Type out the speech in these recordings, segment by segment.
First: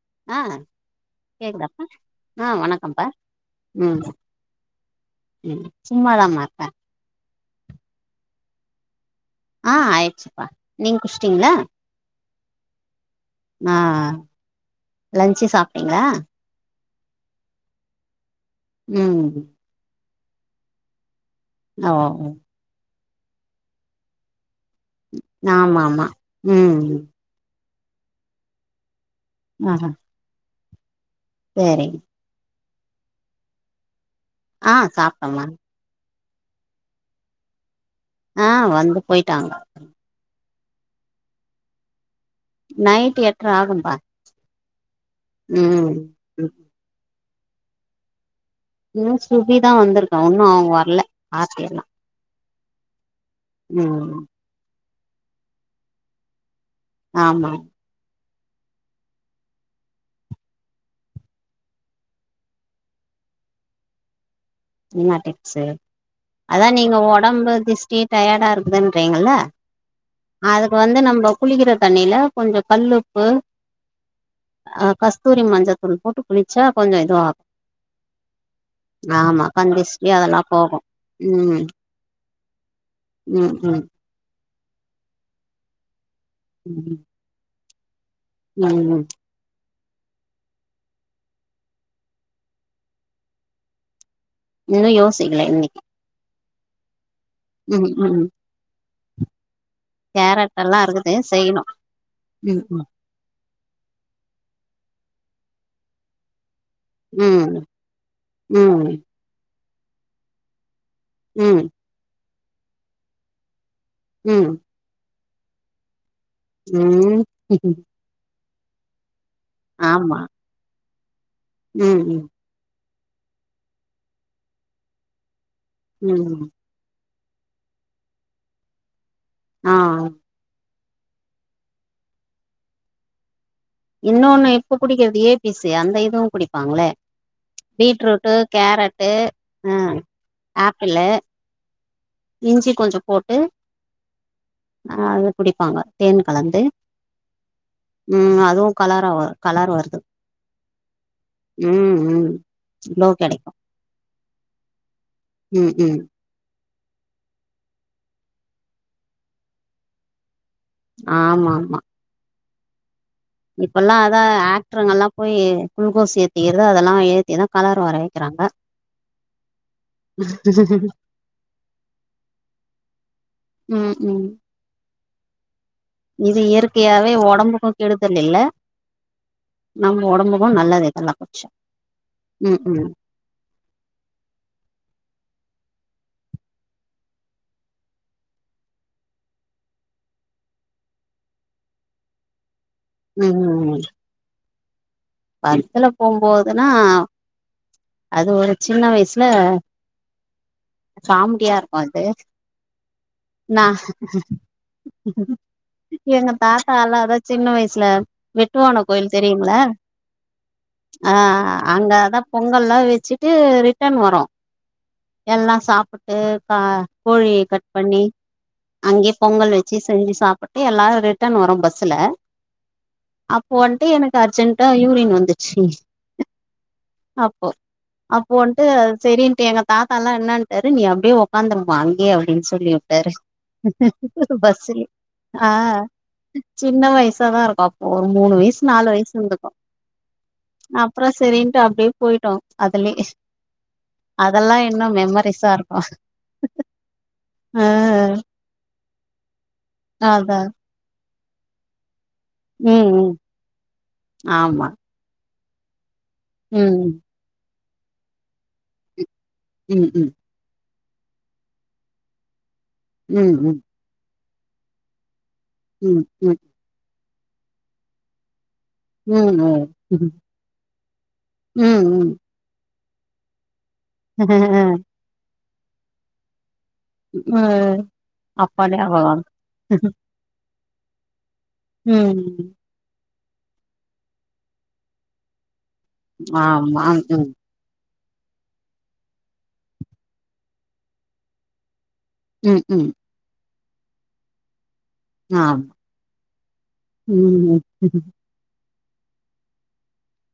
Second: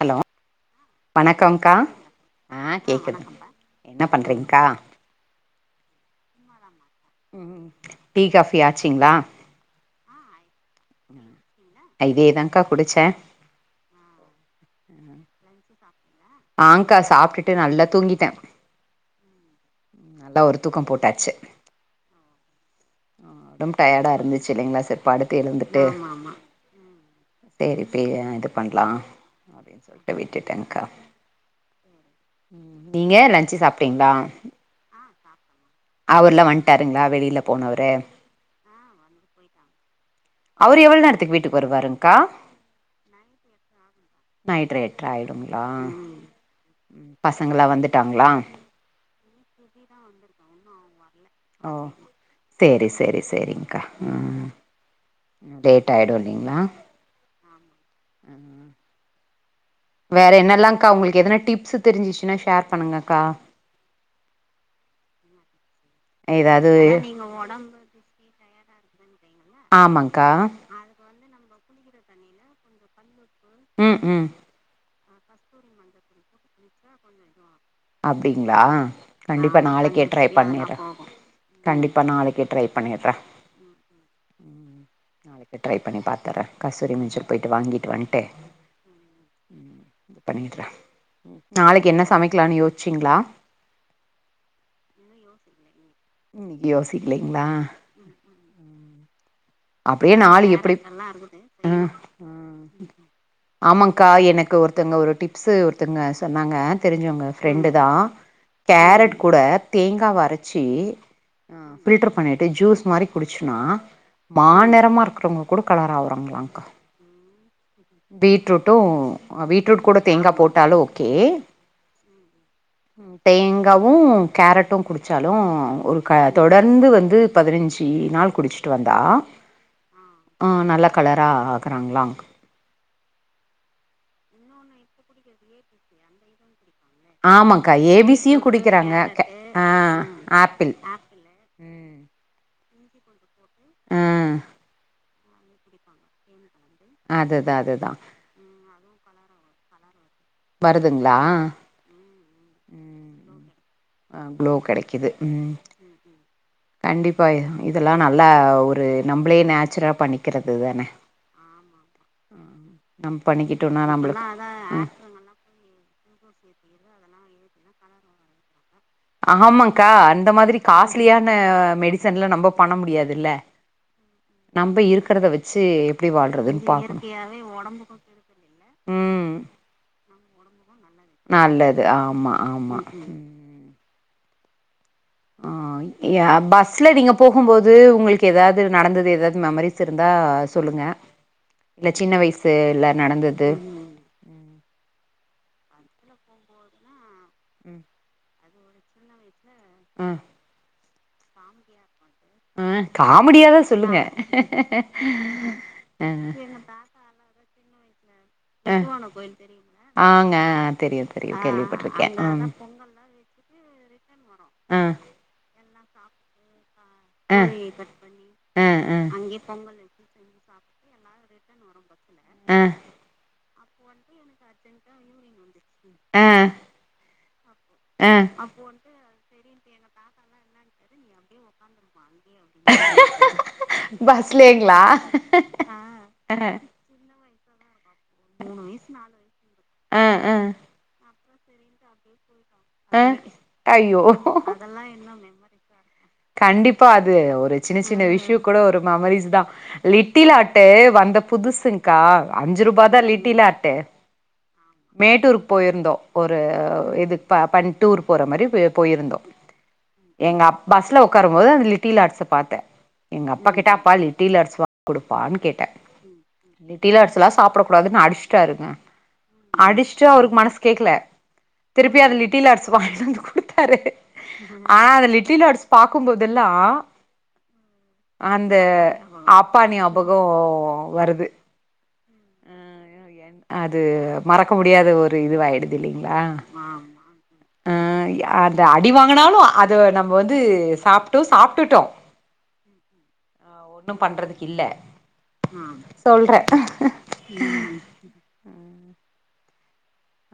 hello ஆ வணக்கம்கா கேக்குதாப்பா ஆ வணக்கம்ப்பா ம் என்ன பண்றீங்க்கா ம் சும்மாதாமா வெப்பே ம் டீ காஃபி ஆச்சிங்களா ஆ ஆய்டுச்சிப்பா நீங்க குஷ்ட்டீங்களா ஐ இதேதான்ங்கா குடிச்சே ஆ லன்ச்சு சாப்ட்டீங்களா ஆங்க்கா சாப்டுட்டு நல்லா தூங்கிட்டே ம் ம் நல்லா ஒரு தூக்கம் போட்டாச்சு ஆவ் அ ஒடம்பு டயர்டா இருந்துச்சு இல்லைங்களா சரி படுத்து ஆமா எழுந்துட்டு ஆமா ம் சரிப்ப இது பண்ணலா அப்படின்னு சொல்லிட்டு விட்டுட்டேன்கா சேரி ம் நீங்க லஞ்ச்சு சாப்ட்டீங்களா ஆ சாப்ட்டம்மா அவர்லா வன்ட்டாருங்களா வெளியில போனவரு ஆ வந்து போயிட்டாங்க அவரு எவ்வளவு நேரத்துக்கு வீட்டுக்கு வருவாருங்க்கா நைட்டு எட்டற ஆகும்ப்பா நைட் எட்ர ஆயிடுங்களா ம் பசங்களா வந்துட்டாங்களா இன்னு சுபிதா வந்துருக்கா ஒன்னு அவுங்க வர்ல ஓ செரி செரி செரி்ங்கா ம் லேட்டாயிடு இல்லிங்ளா ஆமா வேற என்னெல்லாக்கா ஒங்ளுக்கு எதனா டிப்ஸு தெரிஞ்சிச்சின்னா ஷேர் பண்ணுங்கக்கா இன்னா டிப்ஸு அதா ஏதாவது நீங்க ஒடம்பு திஷ்டி டயர்டாருக்குதுன்றீங்கல்ல ஆமாங்க்கா இப்ப வந்து நம்ம குளிக்கிற தண்ணில கொஞ்சோ கல்லுப்பு ம் ம் ஆ கஸ்தூரி மஞ்சள்த்தூள் போட்டு குளிச்சா கொஞ்சோ இதுவாக் அப்டிங்ளா கண்டிப்பா நாளைக்கே கந்திஷ்டி ட்ரை அதெல்லாம் பண்ணிர்றே போகும் ம் கண்டிப் பா நாளைக்கே ட்ரை பண்ணிர்றே ம் ம் ட்ரை பண்ணி பாத்துர்றே ம் கஸ்தூரி மஞ்சள் போயிட்டு வாங்கிட்டு வந்ட்டு ம் ம் பண்ணிர்றே நாளைக்கி என்ன சமைக்கலான் யோச்சீங்ளா இன்னு யோசிக்ல இன்னிக்கி யோசிக்கிலீங்ளா ம் ம் அப்டியே நாளு ம் கேரட் எப்டி எல்லாம் இருக்குது செய்யணும் ம் ம் ம் ஆமாங்க்கா எனக்கு ஒருத்தவங்க ஒரு டிப்ஸு ஒருத்தவங்க சொன்னாங்க தெரிஞ்சவங்க ம் ஃப்ரெண்டு தா ம் கேரட் கூட தேங்காவ அரச்சி ம் பில்டர் பண்ணிட்டு ஜூஸ் மாரி குடிச்சோனா ம் மாநெரமா இருக்கறவங்க கூட கலராவுறாங்ளா ம் பீட்ரூட்டு அ பீட்ரூட் கூட ஆமா தேங்கா போட்டாலு ஓகே ம் ம் தேங்காவு கேரட்டு குடிச்சாலு ஒரு க ம் தொடர் ந்து வந்து பதினெஞ்சு நாள் குடிச்சிட்டு வந்தா ஆ அ நல்ல கலரா ஆகுறாங்ளா இன்னொன்னு இப்ப குடிக்கிறது ஏ பி சி அந்த இதுவு குடிப்பாங்ளே ஆமாக்கா பீட்ரூட்டு் ஏபிசியு குடிக்கிறாங்க கேரட்டு கெ ஆ அ ஆப்பிள் ஆப்பிளு இஞ்சி கொஞ்சோ போட்டு ஆ அத குடிப்பாங்க தேன் கலந்து அதுதா அதுதா ம் அதுவு கலராவ கலரு வருது வருதுங்ளா ம் ம் க்ளோ கெடைக்கு ஆ க்ளோ ம் ம் கண்டிப்பாக இதெல்லா நல்லா ஒரு நம்புளே நேச்சுரா பண்ணிக்கிறது தனே ஆமா ஆமா நம் பண்ணிக்கிட்டோனா நம்புளுக் அ போயி குளுகோஸ் ஏத்திக்கிறது அதெல்லா ஏத்திதா கலர் வர வெக்கறாங்க ஆமாக்கா அந்த மாதிரி காஸ்ட்லியான மெடிசன்லா நம்ம பண்ண முடியாதுல்ல ம் ம் நம்ப இருக்கறத வெச்சு எப்டி இது வாழ்றதுன் பாக்கனு இயற்கையாவே ஒடம்புக்கு கெடுதல் இல்ல ம் நம்ம ஒடம்புக்கு நல்லது இதலா நல்லது ஆமா ஆமா ம் ஆ ய பஸ்ல நீங்க போகும்போது உங்களுக்கு எதாவது நடந்தது எதாவது மெமரிஸ் இருந்தா சொல்லுங்க இல்ல சின்ன வயசு ல ம் நடந்தது பஸ்ஸுல போம்போதுன்னா ம் அது ஒரு சின்ன வயசுல ம் காமடியா இருக்கு அது ஆ காமெடியாதா நா சொல்லுங்க அ அதா அதா சின்ன வயசுல அ வெட்டுவான கோயில் தெரியுங்கள ஆங்க தெரியு ஆ தெரியு கேள்விப்பட்டிருக்கே அங்கதா ம் பொங்கல்லா வெச்சுட்டு ரிட்டன் வரோ ஆ எல்லா சாப்புட்டு கா கோழி ஆ கட் பண்ணி ஆ ஆ அங்கயே பொங்கல் வெச்சு செஞ்சு சாப்புட் டு எல்லாரு ரிட்டன் வர்றோ பஸ்ஸுல அ அப்ப வன்ட்டு எனக்கு அர்ஜென்டா யூரின் வந்துச்சு ஆ அப்போ ஆ அப்போ வன்ட்டு செரின்ட்டு எனக் தாத்தால்லா என்னன்ட்டாரு நீ அப்டியே உக்காந்துக்கோ அங்கயே அப்டின் சொல்லி உட்டாரு பஸ்லேங்களா பஸ்ஸுலே ஆ ஆ சின்ன வயசாதா இருக்கு ஒரு மூணு வயசு நாலு வயசு இருந்துக்கு ம் ம் அப்புற செரின்ட்டு அப்டியே போயிட்டோ அதுலே ஆ ஐயோ அதெல்லா இன்னு மெமரிஸா இருக்கு கண்டிப்பா அது ஒரு ஆ சின்ன சின்ன விஷ்ய கூட ஒரு மெமரிஸ் தா லிட்டில் அதா ஹாட்டு வந்த புதுசுங்க்கா அஞ்சு ம் ருபாதா ம் லிட்டில் ஹாட்டு ஆமா மேட்டூருக் போயிருந்தோ ஒரு ம் இது ப பன் டூர் போற மாரி போ போயிருந்தோ ம் ம் எங்க பஸ்ல உக்காரும் போது அந்த லிட்டில் ஹார்ட்ஸ பாத்த எங்க ம் அப்பா ம் கிட்ட அப்பா லிட்டில் ஹாட்ஸ் வாங்கி குடுப்பான்னு கேட்ட ம் ம் லிட்டல் ஹாட்ஸ்லா சாப்படக் கூடாதுன் அடிச்சுட்டாருங்க ம் அடிச்ட்டு ம் அவருக்கு மனசு கேக்கல திருப்பி அது ம் லி ட்டில் ஹாட்ஸ் வாங்கிட்டு வந்து குடுத்தாரு ம் ஆனா அந்த லிட்டில் ஹாட்ஸ் பாக்கும்போதெல்லா ம் அந்த அப்பா ஞாபகோ வருது அப்பா ஞாபக வருது ம் அது மறக்க முடியாத ஒரு இதுவாயிடுது இல்லிங்ளா ஆமா ம் அ அந்த அடி வாங்குனாலு அத நம்ம வந்து சாப்டு சாப்ட்டுட்டோ ம் ம் ஆ ஒன்னு பண்றதுக்கு இல்ல ஆமா சொல்றே ம் ம் [inaudible]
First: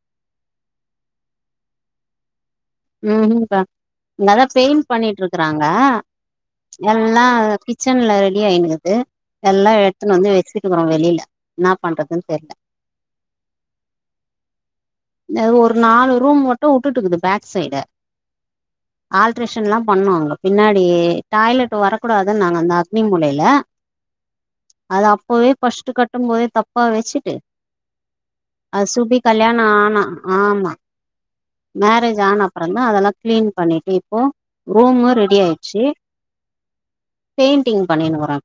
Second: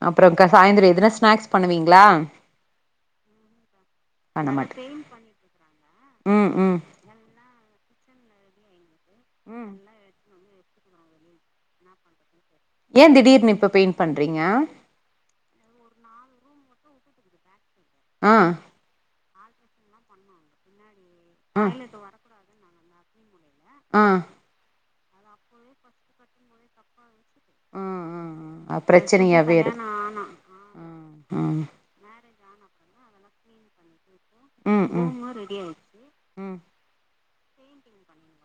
அப்புற க்கா சாயந்தர எதுனா ஸ்நாக்ஸ் பண்ணுவீங்ளா ம்ங்கா அங்கதா பண்ண மாட்ட பெயிண்ட் பண்ணிட்டு இருக்குறாங்க ம் ம் எல்லா கிச்சன்ல ரெடி ஆயிடுது ம் எல்லா எடுத்துன்னு வந்து வெச்சு க்கறோ வெளியில என்னா பண்றதுன் தெர்ல ஏ திடீர்னு இப்ப பெயிண்ட் பண்றீங்க த ஒரு நாலு ரூம் மட்டு உட்டுட்டுக்குது பேக் சைடு ஆ ஆல்ட்ரேஷன்லா பண்ணோ அதுல பின்னாடி டாய்லெட் வரக்கூடாது நாங்க அந்த அக்னி மூலைல்ல ஆ அது அப்பவே ஃபஸ்ட்டு கட்டும்போதே தப்பா வெச்சுட்டு ஆ ஆ ஆ அது சுபி பிரச்சனையாவே கல்யாண இரு ஆ ஆனா ஆமா ம் மேரேஜ் ஜானப்பறந்தா அதெல்லா கிளீன் பண்ணிட்டு இப்போ ம் ரூமு ரெடி ஆயிடுச்சு ம் பெய்ன்ட்டிங் பண்ணினுக்குறோ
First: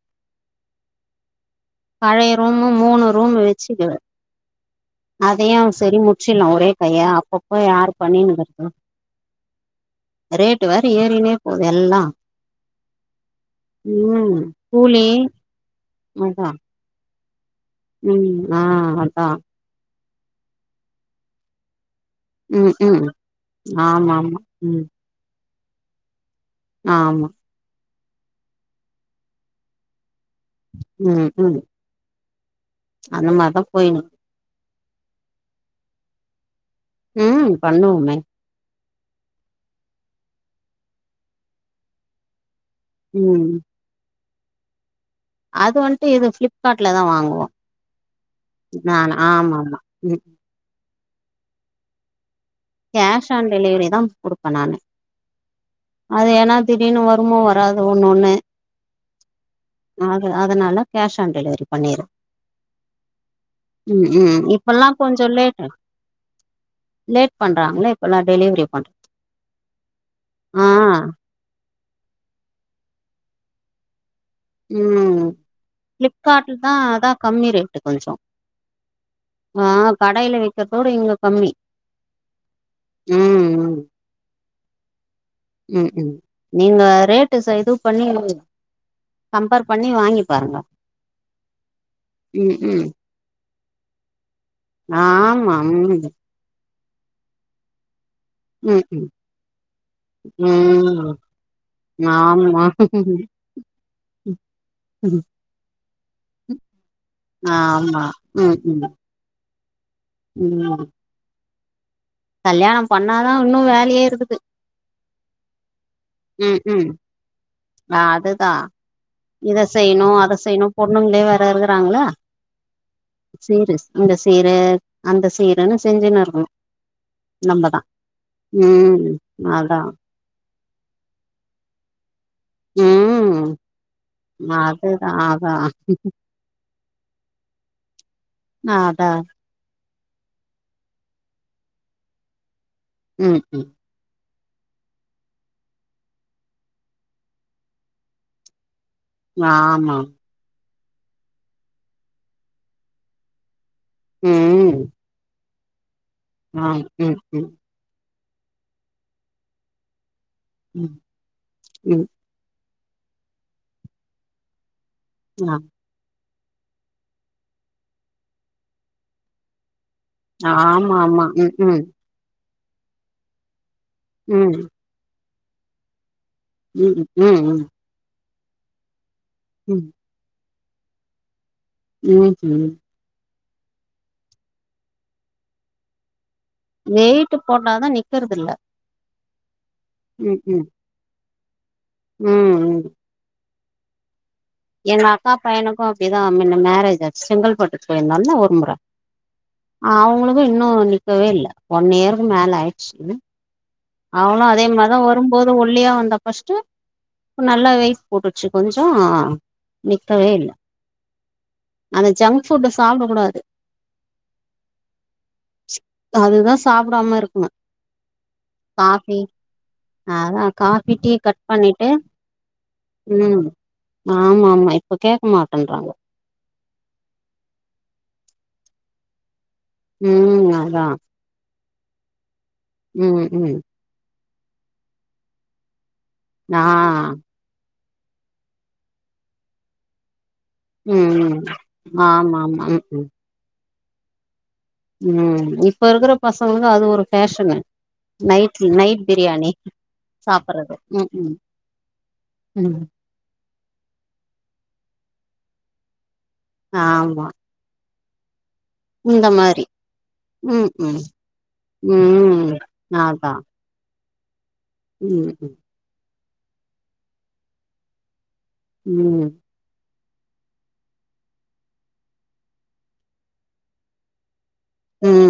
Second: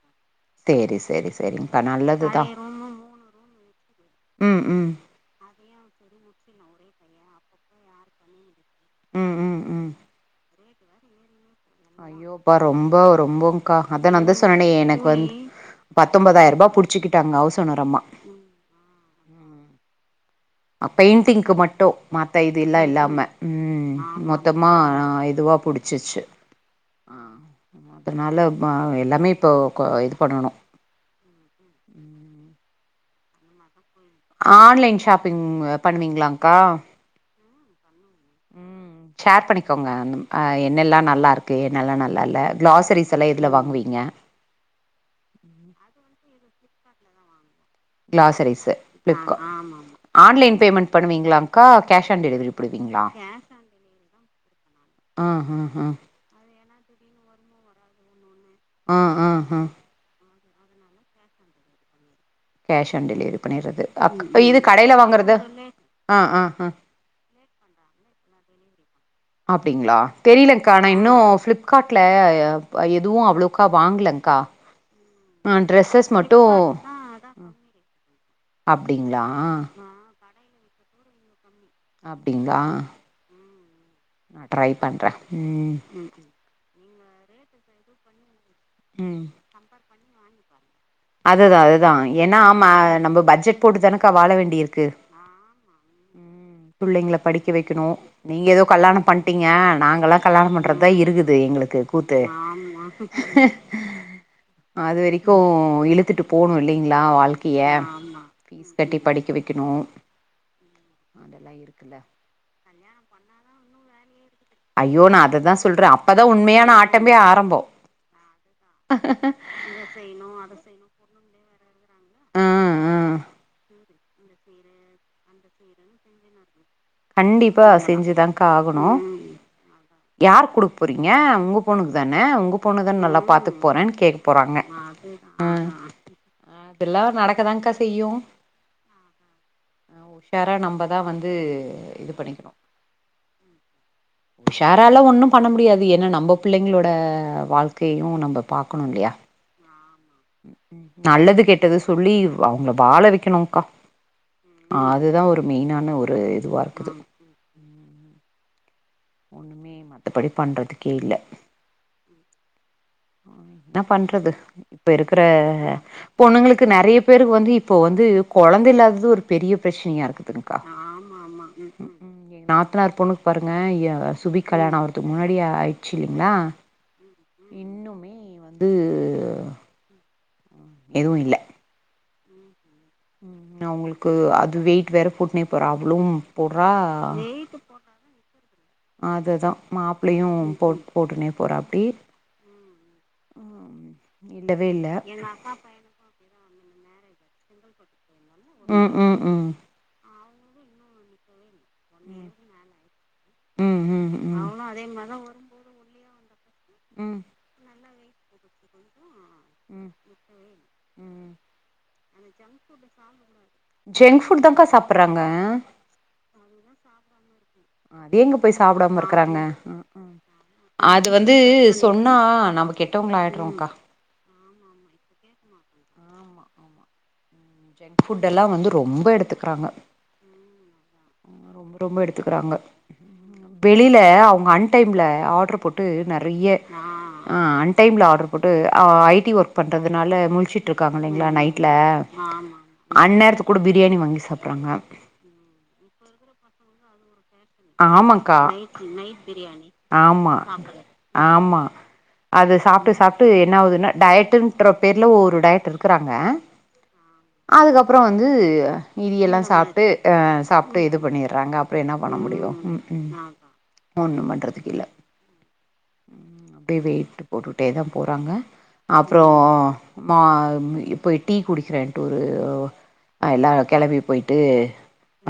சேரி சேரி சேரிங்க்கா பழைய நல்லதுதா ரூமு மூனு ரூமு வச்சுது ம் ம் அதயு சரி முச்சிட்லா ஒரே கையா அப்பப்ப யாரு பண்ணினுக்கிர்க்கது ம் ம் ம் ரேட்டு வேற ஏறினே போது எல்லா அப்பா ரொம்ப ரொம்பக்கா அத நாந்தா ம் சொன்னேனே எனக்கு கூலி வந்து அதா பத்தொம்பதாயிர்பா புடிச்சுக்கிட்டாங்க ஹவுஸ் ஓனரம்மா ம் ஆ அதா அ பெயிண்டிங்க்கு மட்டு மத்த ம் இதுல்லா ம் இல்லாம ஆமா ஆமா மொத்தமா ம் இதுவா புடிச்சிச்சி ஆமா அதனால எல்லாமே இப்போ இது பண்ணனு ம் ம் அந்த மாரிதா போயினு இருக் ஆன்லைன் ஷாப்பிங் பண்வீங்ளாக்கா ம் பண்ணுவோமே ஷேர் பண்ணிக்கோங்க என்னெல்லா நல்லாருக்கு என்னெல்லா நல்லால்ல கிளாஸ் க்ரோசரிசல்லா எதுல ம் வாங்வீங்க அது வந்துட்டு இது ஃப்ளிப்காட்ல தா வாங்குவோ குளோசரிஸ் நானு பிளிப்காட் ஆமா ஆமா ம் ஆன்லைன் பேமெண்ட் பண்ணுவீங்ளாக்கா கேஷ் ஆன் டெலிவரி போடுவீங்களா கேஷ் ஆன் டெலிவரி தா குடுப்ப நானு ஆ ஆ ஆ அது ஏனா திடீர்னு வருமோ வராதோ ஒன்னு ஒன்னு ஆ ஆ ஆ அது அதனால கேஷ் ஆன் டெலிவரி பண்ணிறு கேஷ் ஆன் டெலிவரி பண்ணிறது அக் ம் இது இப்பல்லா கடைல கொஞ்சோ வாங்குறது ஆ ஆ ஆ பண்றாங்ள இப்ப எல்லா டெலிவரி பன் அப்டிங்ளா தெரிலிங்க்கா நா இன்னு பிளிப் காட்ல எதுவு அவ்ளோக்கா வாங்லக்கா ம் ஃப்ளிப்கார்ட்டுதா அதா கம்மி ரேட்டு் கொஞ்சொ அப்டிங்களா ஆ கடைல விக்றதோட இங்க கம்மி அப்டிங்ளா ம் ம் ட்ரை பண்ற ம் நீங்க ரேட்டு ச இதுவ் பண்ணி ம் கம்பேர் பண்ணி வாங்கி பாருங்க அதுதா அதுதா ஏனா ம் ஆமா ம் நம்ம பட்ஜெட் போட்டு தானக்கா வாழ வேண்டியிருக்கு ஆ புள்ளைங்கள படிக்க வெக்கணு நீங்க எதோ ம் கல்லாணோ ம் பண்ட்டிங்க நாங்கல்லா கல்லாணம் பண்றதா ம் இருக்குது எங்குளுக்கு கூத்து ஆமா அது வெரிக்கு இழுத்துட்டு போணு இல்லிங்ளா வாழ்க்கிய ஆமா ம் ஃபீஸ் ம் கட்டி படிக்க வெக்கனு ம் அதெல்லா இருக்குல்ல கல்யாணம் பண்ணாதா உன்னூ வேலயே இருக்குது ஐயோ நா அததா சொல்ற அப்பதா ம் உண்மயான ம் ஆட்டமே ஆரம்போ அதுதா இத செய்யணு அத செய்யணு பொண்ணுங்ளே வேற இருக்குறாங்ளே ம் ம் சீருஸ் இந்த சீரு அந்த சீருன்னு செஞ்சினு இருக்குணு கண்டிப்பா செஞ்சுதான்கா ஆகணு ம் அதா யார்க் குடுக் போறிங்க உங்க பொண்ணுக்கு தான உங்க பொண்ணு தான நல்லா பாத்துக்கு போறேன் கேக் ம் அதுதா அதா இதுல்லா நடக்கதாங்க்கா செய்யு நா அதா ஆ உஷாரா நம்ப தா வந்து இது பண்ணிக்கணோ ம் ம் உஷாராலா ஒண்ணு பண்ண முடியாது ஏனா நம்ம பிள்ளைங்ளோட வாழ்க்கயயு நம்ப பாக்கணுல்லயா ஆமா நல்லது கெட்டது சொல்லி அவுங்ள வாழ வெக்கணும்கா ம் அதுதா ஒரு மெய்னான ஒரு இ ஆ சேரி சேரி ஒன்னுமே மத்தபடி பண்றதுக்கே ம் இல்ல ம் ம் என்ன பண்றது இப்ப இருக்குற ஆ பொண்ணுங்ளுக்கு நெறய பேருக்கு வந்து இப்ப வந்து கொழந்த இல்லாதது ஒரு பெரிய ப்ரச்னயாருக்கு ஆமா ஆமா ம் எங் நாத்தனார் பொண்ணுக்கு பாருங்க எ சுபி ம் கல்யாண அவர்துக்கு முன்னாடி ஆய்ட்ச்சு இல்லிங்ளா ம் ம் ம் உ யா ம் எதுவு இல்ல இன்னக்கி ம் ம் அவுங்குள்க்கு அது வெய்ட் வேற போட்னே போரா அவ்ளும் வெய்ட்டு போட்டாதா நிக்கறதுல்ல அது தா மாப்ளயு போட் போட்டுனே போறாப்டி ம் ம் ம் இல்லவே இல்ல எங்க அக்கா பையனுக்கும் அப்டிதான் மேரேஜ் ஆச்சு செங்கல்பட்டுக்கு போயிருந்தான் நல்ல ஒரு ம் ம் ம் அவங்களுக்கும் இன்னும் நிக்கவே இல்ல ஒன் இயருக்கு மேல ஆயிடுச்சு ம் ம் அவளும் ம் அதே மாரிதான் வரும்போது ஒல்லியா வந்தா ஃபர்ஸ்ட்டு ம் நல்லா வெயிட்டு போட்ருச்சு கொஞ்சோம் ம் ம் அந்த ஜங்க் ஃபுட்டு சாப்ட கூடாது ஜங்க் புட் தான்க்கா சாப்புடுறாங்க அதுதான் சாப்பிடாம இருக்கணும் அது எங்க போய் சாப்பிடாம இருக்கறாங்க அதா காஃபி அது டீ வந்து கட் பண்ணிட்டு சொன்னா நம்ம கெட்டவங்க ம் ஆயிடுறோம் ஆமா ஆமா இப்ப கேட்க மாட்டேன்றாங்க ஆமா ஆமா ம் ஜங்க் ஃபுட்டெல்லாம் வந்து ரொம்ப எடுத்துகிறாங்க ம் அதான் ரொம்ப எடுத்துக்கிறாங்க ம் ம் வெளியில அவங்க அன் டைம்ல ஆர்டர் போட்டு நறைய ஆ அன் டைம்ல ஆர்டர் போட்டு ஐடி ஒர்க் பண்றதுனால முழிச்சுட்டு இருக்காங்க ம் இல்லைங்களா ம் நைட்ல ஆமா ஆமா ம் ம் அந்நேரத்து கூட பிரியாணி வாங்கி சாப்பறாங்க ம் இப்ப இருக்கிற பசங்களுக்கு அது ஒரு ஃபேஷனு ஆமாக்கா நைட் பிரியாணி ஆமா சாப்பறது ம் ம் ஆமா அது ம் சாப்பிட்டு சாப்பிட்டு என்ன ஆகுதுன்னா டயர்டுன்ற பேர்ல ஒரு டயட் இருக்கறாங்க ஆமா அதுக்கப்புறம் வந்து இது இந்த எல்லாம் மாரி சாப்பிட்டு அ ம் சாப்பிட்டு இது ம் பண்ணிடுறாங்க அப்புறம் பண்ண ம் முடியும் உம் உ அதா ஒன்னும் பண்றதுக்கு இல்ல ம் ம் வெயிட் போட்டுட்டே தான் போறாங்க ம் அப்புறம் மா போய் டீ குடிக்கிறேன்ட்டு ஒரு எல்லாம் கிளவி போய்டு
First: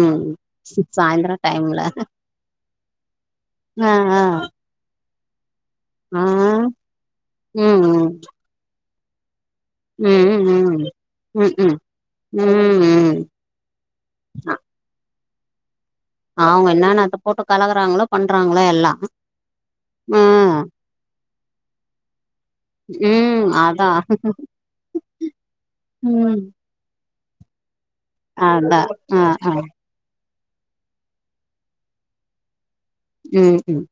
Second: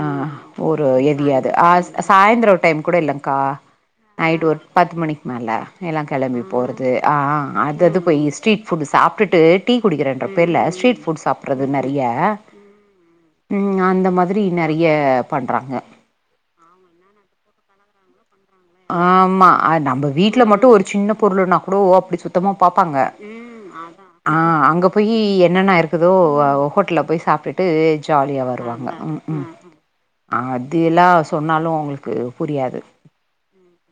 ஆ ஒரு சாய்ந்தர எரியாது ஆ டைம்ல சாயந்தரம் டைம் கூட இல்லக்கா ஆ ஆ நைட்டு் ஒரு பத்து மணிக்கு மேலே எல்லாம் ஆ கெளம்பி போறது ம் அதது ம் போய் ஸ்ட்ரீட் ஃபுட்டு் சாப்பிட்டுட்டு டீ ம் குடிக்கிறது தப்பே இல்ல ம் ஸ்ட்ரீட் ஃபுட்ஸ் ம் சாப்பிடுறது ம் நெறைய ம் ம் உம் அது மாரி நெறைய பண்றாங்க அவங்க என்னன்னத்த போட்டு கலக்குறாங்களோ பண்றாங்க எல்லாம் ஆமா நம்ம வீட்டுல மட்டும் ஒரு சின்ன பொருள்னா கூட அப்படி சுத்தமா பாப்பாங்க ம் அதா ஆ அங்க போய் என்னென்ன இருக்குதோ ம் ஹோட்டல்ல போய் சாப்பிட்டு ட்டு ஜாலியா அதா வருவாங்க ஆ ம் ம் ஆ அதுயெல்லாம் அவங்களுக்கு சொன்னாலும் புரியாது ம் ம்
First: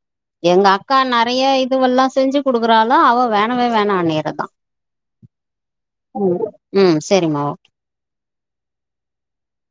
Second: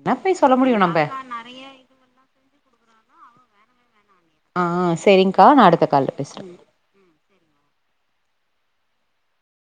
என்ன போய் சொல்ல எங்க முடியு அக்கா நம்ப ந நறைய இதுவெல்லாம் செஞ்சு கொடுக்குறாலாம் அவ வேணவே வேணனாறா ஆ செரிங்க்கா நான் அடுத்த கால ம் பேசுறேன் ம் செரிம்மா